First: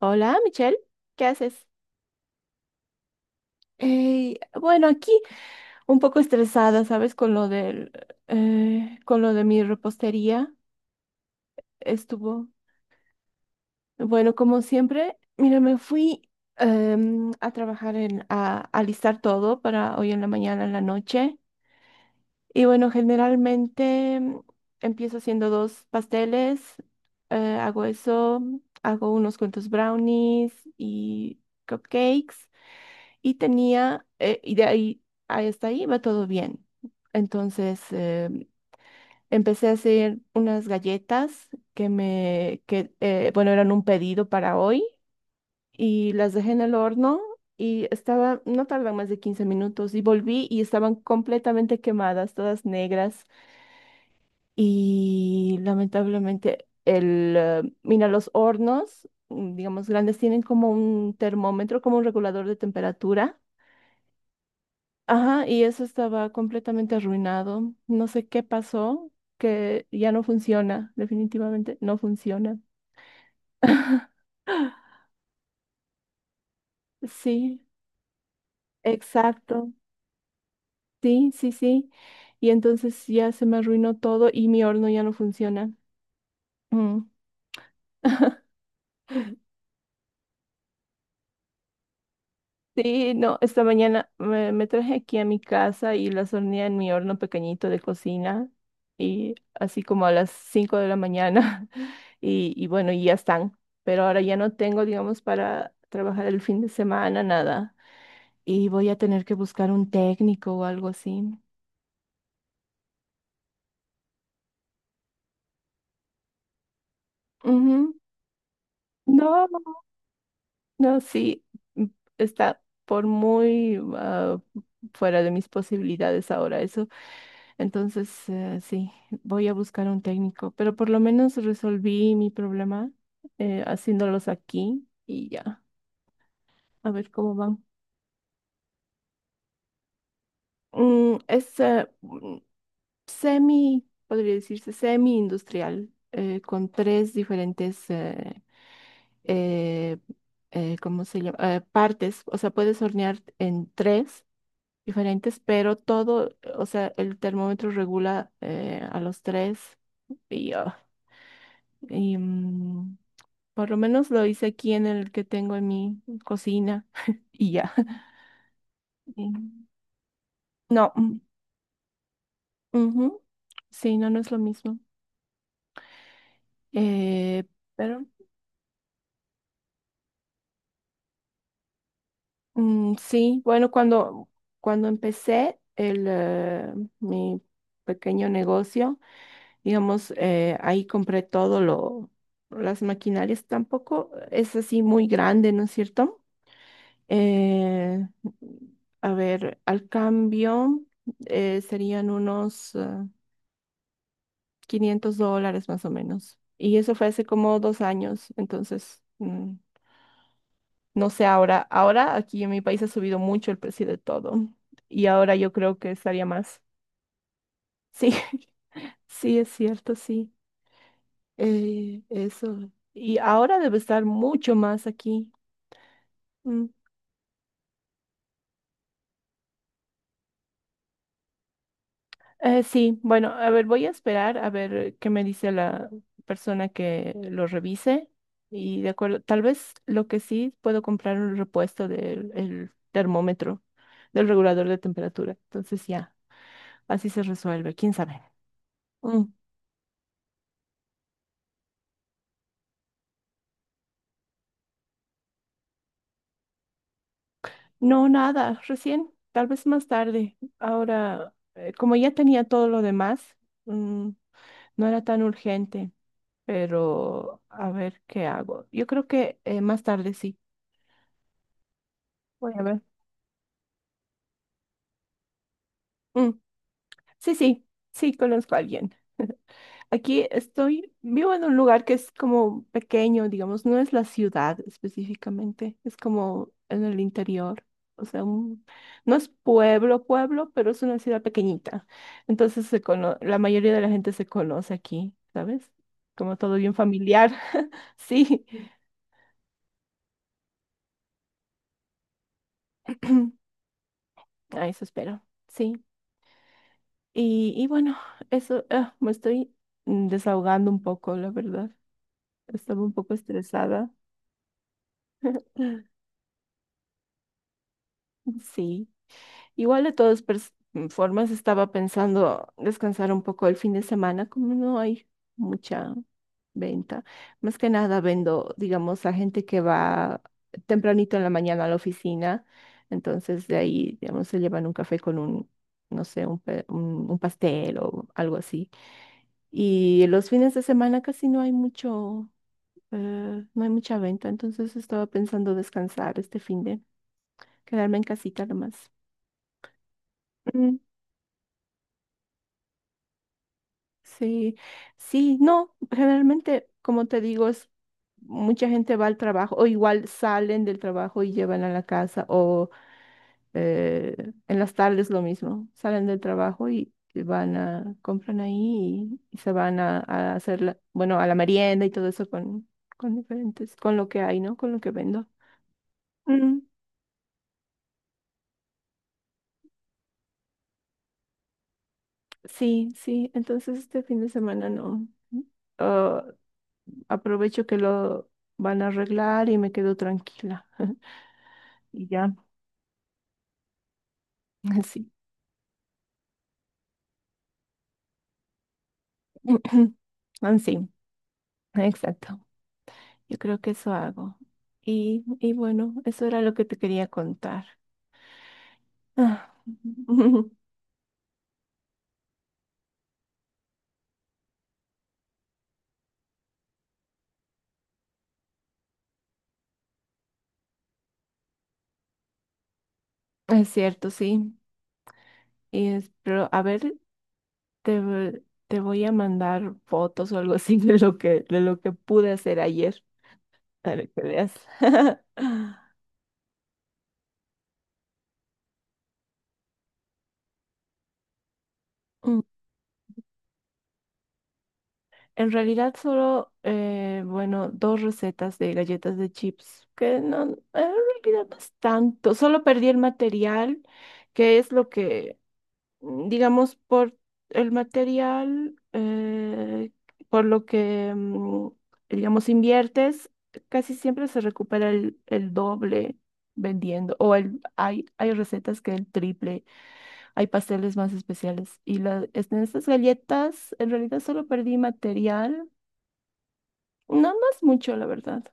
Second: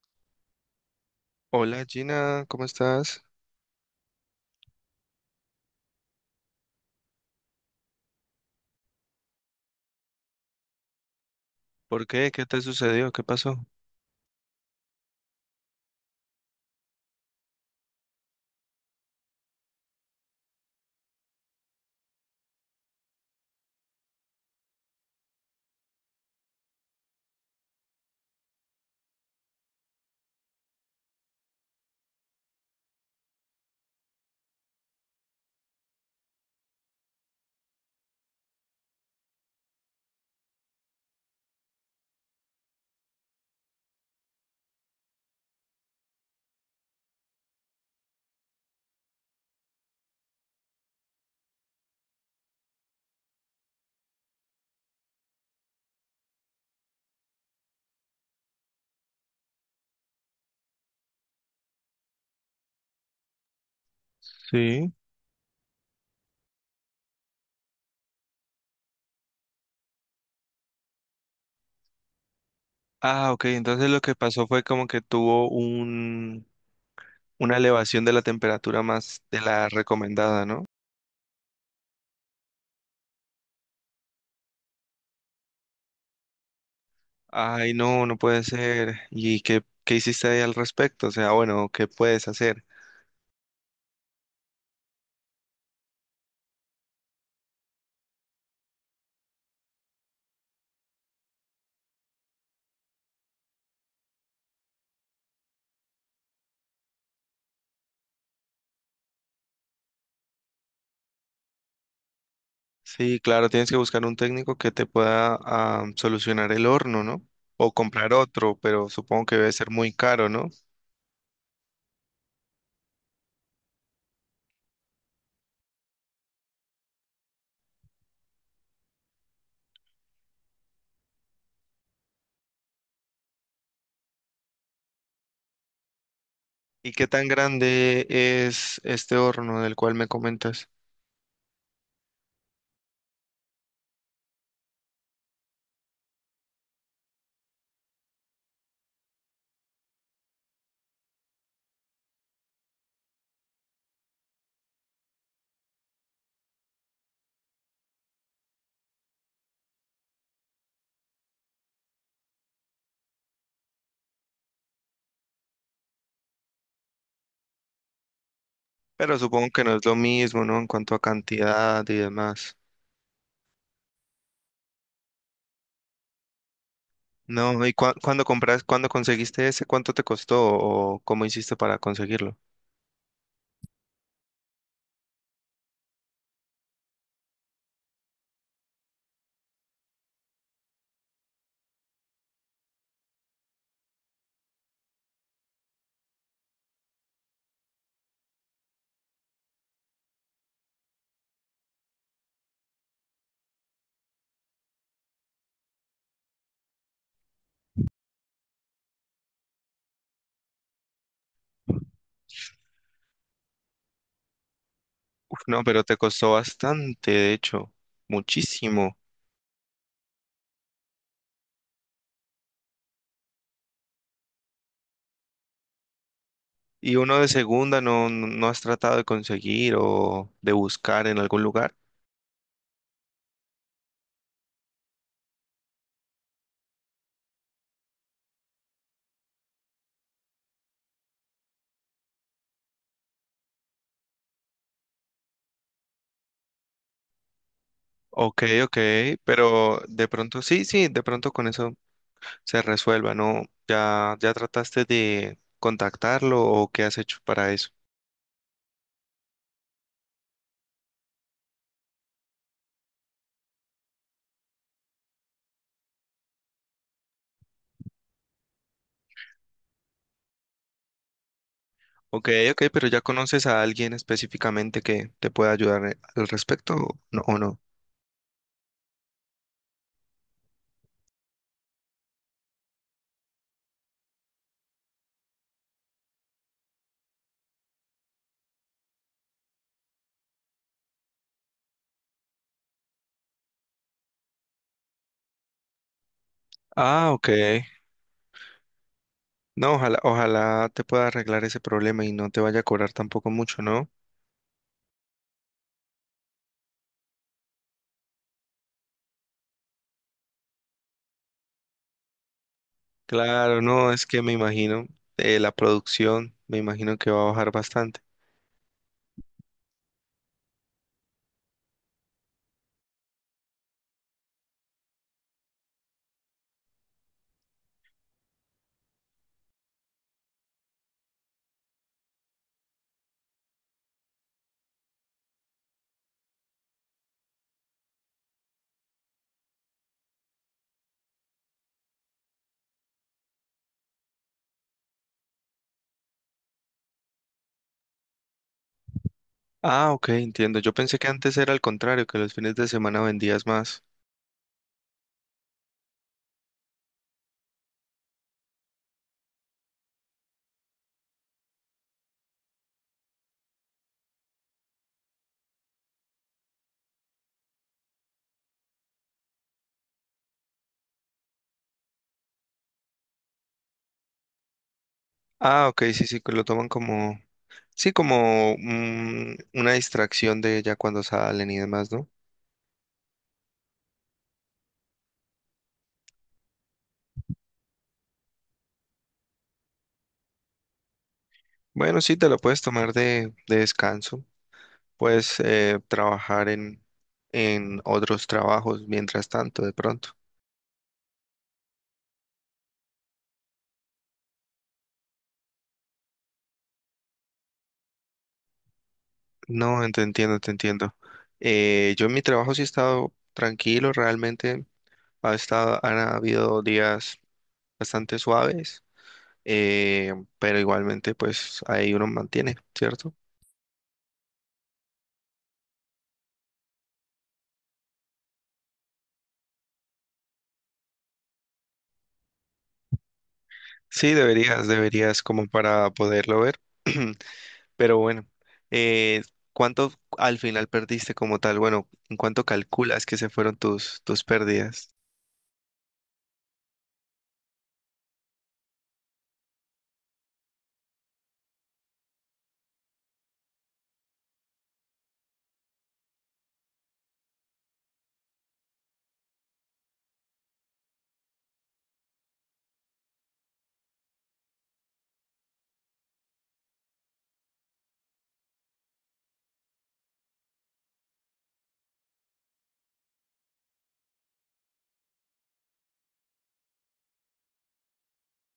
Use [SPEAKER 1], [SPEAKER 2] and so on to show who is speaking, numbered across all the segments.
[SPEAKER 1] Hola, Michelle, ¿qué haces?
[SPEAKER 2] Hola Gina, ¿cómo estás?
[SPEAKER 1] Ey, bueno, aquí un poco estresada, ¿sabes? Con lo del, con lo de mi repostería
[SPEAKER 2] ¿Por qué? ¿Qué
[SPEAKER 1] estuvo,
[SPEAKER 2] te sucedió? ¿Qué pasó?
[SPEAKER 1] bueno, como siempre, mira, me fui a trabajar a alistar todo para hoy en la mañana, en la noche. Y bueno, generalmente empiezo haciendo dos pasteles, hago eso, hago unos cuantos brownies y cupcakes. Y tenía, y de ahí hasta ahí va todo bien. Entonces empecé a hacer unas galletas que bueno, eran un pedido para hoy y las dejé en el horno y estaba, no tardan más de 15 minutos y volví y estaban completamente quemadas, todas negras. Y lamentablemente el, mira, los hornos, digamos, grandes tienen como un termómetro, como un regulador de temperatura.
[SPEAKER 2] Sí.
[SPEAKER 1] Ajá, y eso estaba completamente arruinado. No sé qué pasó, que ya no funciona, definitivamente no funciona.
[SPEAKER 2] Ah, ok, entonces lo que pasó fue como que tuvo un, una
[SPEAKER 1] Sí,
[SPEAKER 2] elevación de la temperatura más de la
[SPEAKER 1] exacto.
[SPEAKER 2] recomendada, ¿no?
[SPEAKER 1] Sí, sí, sí. Y entonces ya se me arruinó todo y mi horno ya no funciona. Mm.
[SPEAKER 2] Ay, no, no puede ser. ¿Y qué hiciste ahí al respecto? O sea, bueno, ¿qué puedes hacer?
[SPEAKER 1] Sí, no, esta mañana me traje aquí a mi casa y las horneé en mi horno pequeñito de cocina y así como a las 5 de la mañana. Y bueno, y ya están. Pero ahora ya no tengo, digamos, para trabajar el fin de semana, nada. Y voy a tener que buscar un técnico o algo así.
[SPEAKER 2] Sí, claro, tienes que buscar un técnico que te pueda solucionar el horno, ¿no? O
[SPEAKER 1] Ujú.
[SPEAKER 2] comprar otro, pero supongo que
[SPEAKER 1] No,
[SPEAKER 2] debe ser muy caro, ¿no?
[SPEAKER 1] no, sí, m- está por muy fuera de mis posibilidades ahora eso. Entonces, sí, voy a buscar un técnico, pero por lo menos resolví mi problema, haciéndolos aquí y ya, a
[SPEAKER 2] ¿Y qué
[SPEAKER 1] ver
[SPEAKER 2] tan
[SPEAKER 1] cómo van.
[SPEAKER 2] grande es este horno del cual me comentas?
[SPEAKER 1] Es semi, podría decirse semi-industrial, con tres diferentes, eh, ¿cómo se llama? Partes, o sea, puedes hornear en tres diferentes, pero todo, o sea, el termómetro regula a los tres y, ah, y, mm, por lo menos lo hice aquí en el que tengo en mi cocina y ya.
[SPEAKER 2] Pero supongo que
[SPEAKER 1] Y-
[SPEAKER 2] no es lo mismo, ¿no? En cuanto
[SPEAKER 1] No,
[SPEAKER 2] a cantidad y demás.
[SPEAKER 1] ujú. Sí, no, no es lo mismo. Eh,
[SPEAKER 2] No, ¿y
[SPEAKER 1] pero
[SPEAKER 2] cuándo compras, cuándo conseguiste ese? ¿Cuánto te costó o cómo hiciste para conseguirlo?
[SPEAKER 1] sí, bueno, cuando empecé el, mi pequeño negocio, digamos, ahí compré todo lo, las maquinarias, tampoco es así muy grande, ¿no es cierto? Eh, a ver, al cambio serían unos... $500 más o menos. Y eso fue hace como 2 años, entonces no sé ahora. Ahora aquí en mi país ha subido mucho el precio de todo y
[SPEAKER 2] Uf,
[SPEAKER 1] ahora yo
[SPEAKER 2] no,
[SPEAKER 1] creo
[SPEAKER 2] pero
[SPEAKER 1] que
[SPEAKER 2] te
[SPEAKER 1] estaría
[SPEAKER 2] costó
[SPEAKER 1] más.
[SPEAKER 2] bastante, de hecho,
[SPEAKER 1] Sí,
[SPEAKER 2] muchísimo.
[SPEAKER 1] sí, es cierto, sí. Eso. Y ahora debe estar mucho más aquí. Mm.
[SPEAKER 2] ¿Y uno de segunda no, no has tratado de conseguir o de buscar en algún lugar?
[SPEAKER 1] Sí, bueno, a ver, voy a esperar a ver qué me dice la persona que lo revise. Y de acuerdo, tal vez lo que sí puedo comprar un repuesto del el termómetro, del regulador de temperatura. Entonces ya, así se resuelve, quién sabe.
[SPEAKER 2] Ok, ok,
[SPEAKER 1] Mm.
[SPEAKER 2] pero de pronto, sí, sí, de pronto con eso se resuelva, ¿no? ¿Ya, ya trataste de contactarlo o qué has hecho para eso?
[SPEAKER 1] No, nada, recién, tal vez más tarde. Ahora, como ya tenía todo lo demás, mm, no era tan urgente, pero a ver qué hago. Yo creo que más tarde sí,
[SPEAKER 2] Ok,
[SPEAKER 1] voy
[SPEAKER 2] ok,
[SPEAKER 1] a ver.
[SPEAKER 2] pero ¿ya conoces a alguien específicamente que te pueda ayudar al
[SPEAKER 1] Mm.
[SPEAKER 2] respecto o no?
[SPEAKER 1] Sí, sí, sí, conozco a alguien. Aquí estoy, vivo en un lugar que es como pequeño, digamos, no es la ciudad específicamente, es como en el interior. O sea, no es pueblo, pueblo, pero es una ciudad pequeñita. Entonces la mayoría de la gente se conoce aquí, ¿sabes? Como todo bien
[SPEAKER 2] Ah, ok.
[SPEAKER 1] familiar. Sí,
[SPEAKER 2] No, ojalá, ojalá te pueda arreglar ese problema y no te vaya a cobrar tampoco mucho, ¿no?
[SPEAKER 1] a eso espero. Sí. Y bueno, eso, me estoy desahogando un poco, la verdad. Estaba un poco
[SPEAKER 2] Claro, no,
[SPEAKER 1] estresada.
[SPEAKER 2] es que me imagino, la producción, me imagino que va a bajar bastante.
[SPEAKER 1] Sí, igual de todas formas estaba pensando descansar un poco el fin de semana, como no hay mucha venta. Más que nada vendo, digamos, a gente que va tempranito en la mañana a la oficina, entonces de ahí, digamos, se llevan un café con un, no sé, un pastel o algo así. Y los fines de semana casi no hay mucho, no hay mucha venta, entonces estaba pensando descansar este fin. Quedarme en casita nomás.
[SPEAKER 2] Ah, ok, entiendo. Yo
[SPEAKER 1] Mm.
[SPEAKER 2] pensé que antes era al contrario, que los fines de semana vendías más.
[SPEAKER 1] Sí, sí, no, generalmente, como te digo, es mucha gente va al trabajo o igual salen del trabajo y llevan a la casa o eh, en las tardes lo mismo, salen del trabajo y van a, compran ahí y se van a hacer, bueno, a la merienda y todo eso con diferentes, con lo que hay, ¿no? Con lo que vendo.
[SPEAKER 2] Ah, ok, sí, sí, que lo
[SPEAKER 1] Mm,
[SPEAKER 2] toman sí, como una distracción de ya cuando salen y demás, ¿no?
[SPEAKER 1] sí, sí, entonces este fin de semana no. Ah, aprovecho que lo van a arreglar y me quedo tranquila.
[SPEAKER 2] Bueno,
[SPEAKER 1] Y
[SPEAKER 2] sí, te lo
[SPEAKER 1] ya,
[SPEAKER 2] puedes tomar de descanso.
[SPEAKER 1] así.
[SPEAKER 2] Puedes trabajar en otros trabajos mientras tanto, de pronto.
[SPEAKER 1] Así, exacto. Yo creo que eso hago. Y bueno, eso era lo que te quería contar. Ah.
[SPEAKER 2] No, te entiendo. Yo en mi trabajo sí he estado tranquilo, realmente ha estado, han habido días bastante suaves, eh, pero igualmente pues ahí uno mantiene, ¿cierto?
[SPEAKER 1] Es cierto, sí. Pero a ver, te voy a mandar fotos o algo así de lo que pude hacer ayer para
[SPEAKER 2] Sí,
[SPEAKER 1] que veas.
[SPEAKER 2] deberías como para poderlo ver. Pero bueno, eh, ¿cuánto al final perdiste como tal? Bueno, ¿en cuánto
[SPEAKER 1] Mm.
[SPEAKER 2] calculas que se fueron tus pérdidas?
[SPEAKER 1] En realidad solo, bueno, dos recetas de galletas de chips, que no, en realidad no es tanto, solo perdí el material, que es lo que, digamos, por el material, por lo que, digamos, inviertes, casi siempre se recupera el doble vendiendo, o el, hay recetas que el triple, hay pasteles más especiales, y la, en estas galletas, en realidad solo perdí material no más mucho, la verdad.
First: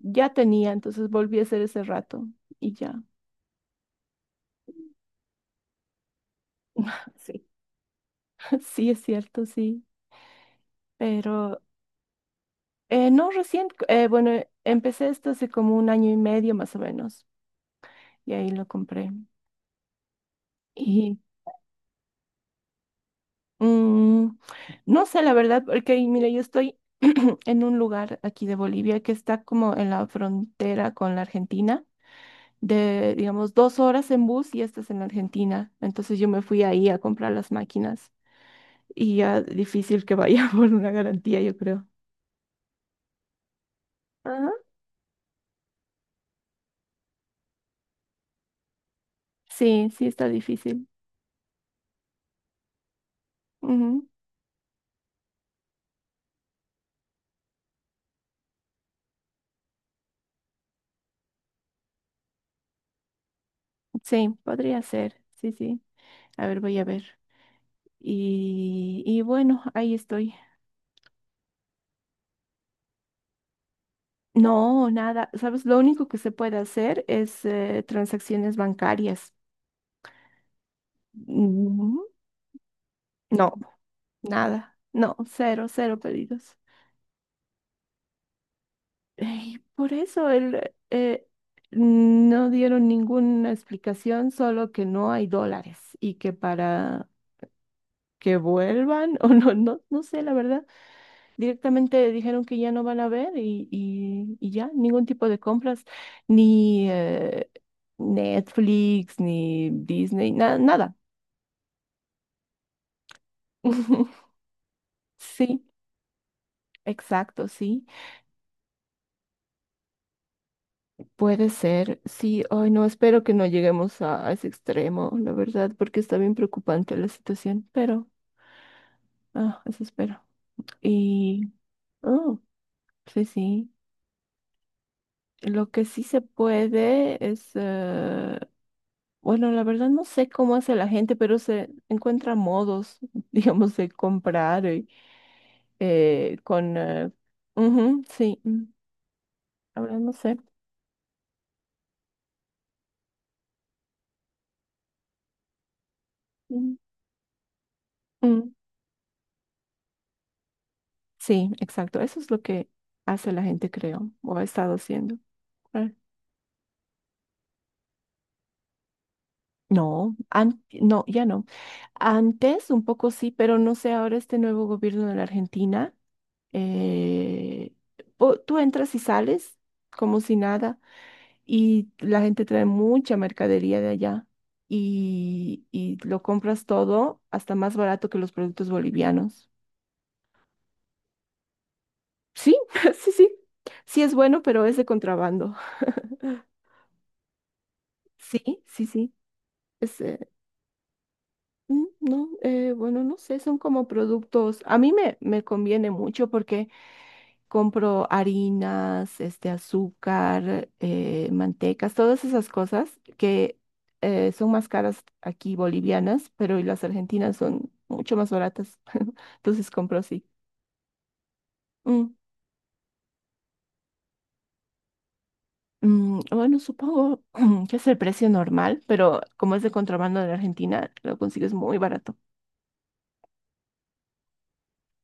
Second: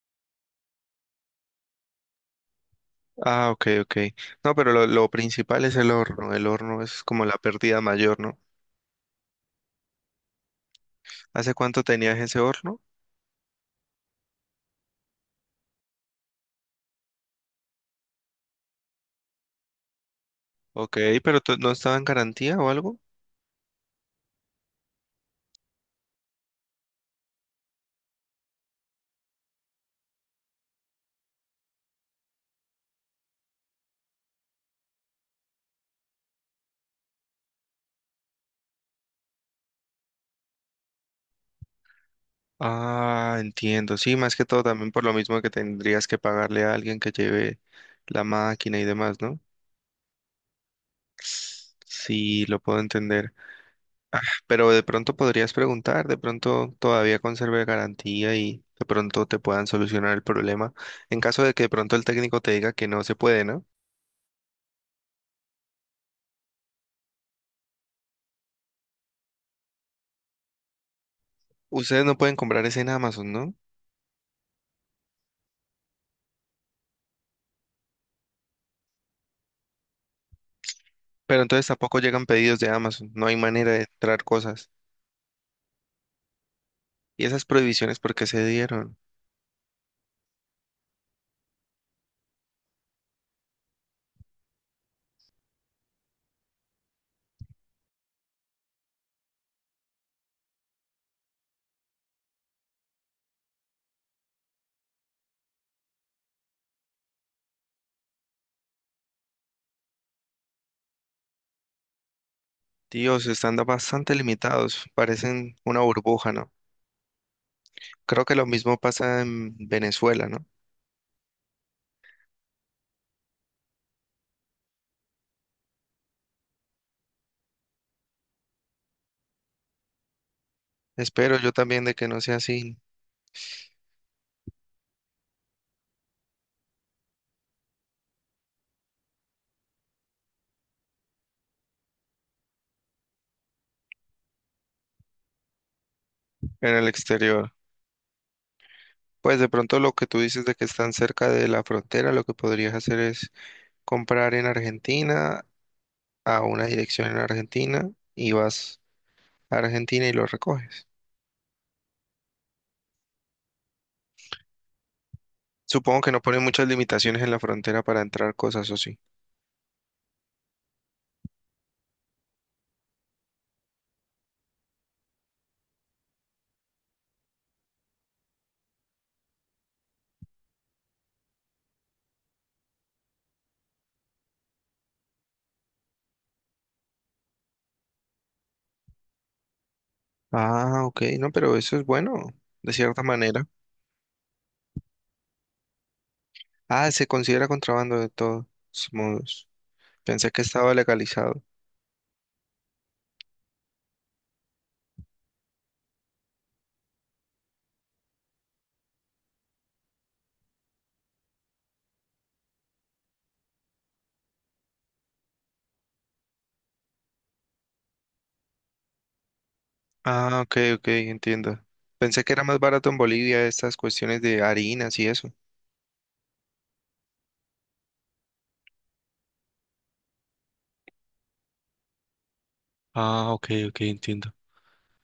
[SPEAKER 1] Ya tenía, entonces volví a hacer ese rato y ya.
[SPEAKER 2] Ah, ok, ok. No, pero lo principal es el horno. El horno es como la
[SPEAKER 1] Sí.
[SPEAKER 2] pérdida mayor, ¿no?
[SPEAKER 1] Sí, es cierto, sí.
[SPEAKER 2] ¿Hace
[SPEAKER 1] Pero
[SPEAKER 2] cuánto tenías ese horno?
[SPEAKER 1] no recién, bueno, empecé esto hace como un año y medio más o menos y ahí lo compré.
[SPEAKER 2] Ok,
[SPEAKER 1] Y
[SPEAKER 2] pero ¿no estaba en garantía o algo?
[SPEAKER 1] mm, no sé, la verdad, porque mira, yo estoy en un lugar aquí de Bolivia que está como en la frontera con la Argentina, de, digamos, 2 horas en bus y esta es en la Argentina. Entonces yo me fui ahí a comprar las máquinas, y ya difícil que vaya por una garantía, yo creo.
[SPEAKER 2] Ah, entiendo. Sí, más que
[SPEAKER 1] Ajá.
[SPEAKER 2] todo también por lo mismo que tendrías que pagarle a alguien que lleve la máquina y demás, ¿no?
[SPEAKER 1] Sí, sí está difícil.
[SPEAKER 2] Sí, lo puedo entender.
[SPEAKER 1] Ujú.
[SPEAKER 2] Pero de pronto podrías preguntar, de pronto todavía conserve garantía y de pronto te puedan solucionar el problema. En caso de que de pronto el técnico te diga que no se puede, ¿no?
[SPEAKER 1] Sí, podría ser. Sí, sí. A ver, voy a ver. Y bueno, ahí estoy.
[SPEAKER 2] Ustedes no pueden comprar ese en Amazon, ¿no?
[SPEAKER 1] No, nada. ¿Sabes? Lo único que se puede hacer es, transacciones bancarias.
[SPEAKER 2] Pero entonces tampoco
[SPEAKER 1] Mm.
[SPEAKER 2] llegan pedidos de Amazon, no hay
[SPEAKER 1] No,
[SPEAKER 2] manera de entrar cosas.
[SPEAKER 1] nada. No, cero, cero pedidos.
[SPEAKER 2] ¿Y esas prohibiciones por qué se dieron?
[SPEAKER 1] Ey, por eso el, no dieron ninguna explicación, solo que no hay dólares y que para que vuelvan o no, no, no sé, la verdad. Directamente dijeron que ya no van a ver y ya, ningún tipo de compras, ni Netflix, ni Disney, nada.
[SPEAKER 2] Dios, están bastante limitados, parecen
[SPEAKER 1] Sí,
[SPEAKER 2] una burbuja, ¿no?
[SPEAKER 1] exacto, sí.
[SPEAKER 2] Creo que lo mismo pasa en Venezuela, ¿no?
[SPEAKER 1] Puede ser, sí. Ay, no, espero que no lleguemos a ese extremo, la verdad, porque está bien preocupante la situación, pero, eso espero.
[SPEAKER 2] Espero yo
[SPEAKER 1] Y,
[SPEAKER 2] también de que no sea
[SPEAKER 1] oh,
[SPEAKER 2] así
[SPEAKER 1] sí, sí. Lo que sí se puede es... bueno, la verdad no sé cómo hace la gente, pero se encuentra modos, digamos, de comprar
[SPEAKER 2] en
[SPEAKER 1] con...
[SPEAKER 2] el exterior.
[SPEAKER 1] ujú, sí,
[SPEAKER 2] Pues de pronto lo
[SPEAKER 1] la
[SPEAKER 2] que
[SPEAKER 1] no
[SPEAKER 2] tú
[SPEAKER 1] sé.
[SPEAKER 2] dices de que están cerca de la frontera, lo que podrías hacer es comprar en Argentina a una
[SPEAKER 1] Mm,
[SPEAKER 2] dirección en Argentina y
[SPEAKER 1] mm,
[SPEAKER 2] vas a Argentina y lo recoges.
[SPEAKER 1] sí, exacto. Eso es lo que hace la gente, creo, o ha estado haciendo. Ah.
[SPEAKER 2] Supongo que no ponen muchas limitaciones en la frontera para entrar cosas o sí.
[SPEAKER 1] No, ya no. Antes un poco sí, pero no sé, ahora este nuevo gobierno de la Argentina, eh, tú entras y sales como si nada. Y la gente trae mucha mercadería de allá y lo compras todo hasta más barato que los productos bolivianos.
[SPEAKER 2] Ah, ok, no, pero eso es bueno,
[SPEAKER 1] Sí,
[SPEAKER 2] de cierta
[SPEAKER 1] sí, sí.
[SPEAKER 2] manera.
[SPEAKER 1] Sí es bueno, pero es de contrabando.
[SPEAKER 2] Ah, se considera contrabando de todos
[SPEAKER 1] Sí, sí, sí.
[SPEAKER 2] modos.
[SPEAKER 1] Es,
[SPEAKER 2] Pensé que estaba legalizado.
[SPEAKER 1] no, bueno, no sé, son como productos. A mí me conviene mucho porque compro harinas, este, azúcar, mantecas, todas esas cosas que son más caras aquí bolivianas, pero y las argentinas son mucho más baratas. Entonces compro así.
[SPEAKER 2] Ah, ok, ok, entiendo.
[SPEAKER 1] Mm,
[SPEAKER 2] Pensé que era más barato en Bolivia estas cuestiones de harinas y eso.
[SPEAKER 1] bueno, supongo que es el precio normal, pero como es de contrabando de Argentina, lo consigues muy barato.
[SPEAKER 2] Ah, ok, ok, entiendo.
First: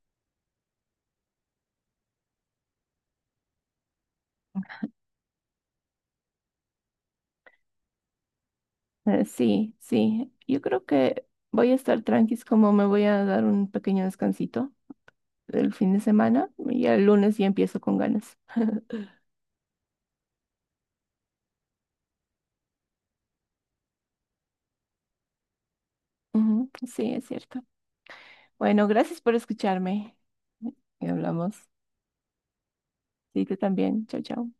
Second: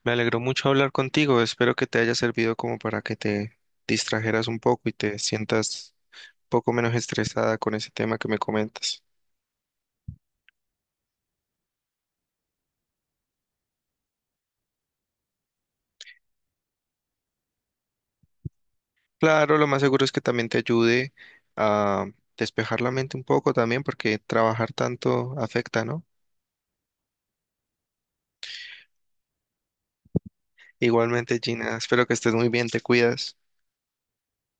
[SPEAKER 2] Me alegró mucho hablar contigo. Espero que te haya servido como para que te distrajeras un poco y te sientas un poco menos estresada con ese tema que me comentas.
[SPEAKER 1] Sí, sí. Yo creo que voy a estar tranquis como me voy a dar un pequeño descansito el fin de semana y el lunes ya empiezo con ganas.
[SPEAKER 2] Claro, lo más seguro es que también te ayude a despejar la mente un poco también, porque trabajar tanto afecta, ¿no?
[SPEAKER 1] Ujú, sí, es cierto. Bueno, gracias por escucharme. Y
[SPEAKER 2] Igualmente,
[SPEAKER 1] hablamos.
[SPEAKER 2] Gina, espero que estés muy bien, te cuidas.
[SPEAKER 1] Sí, tú también. Chao, chao.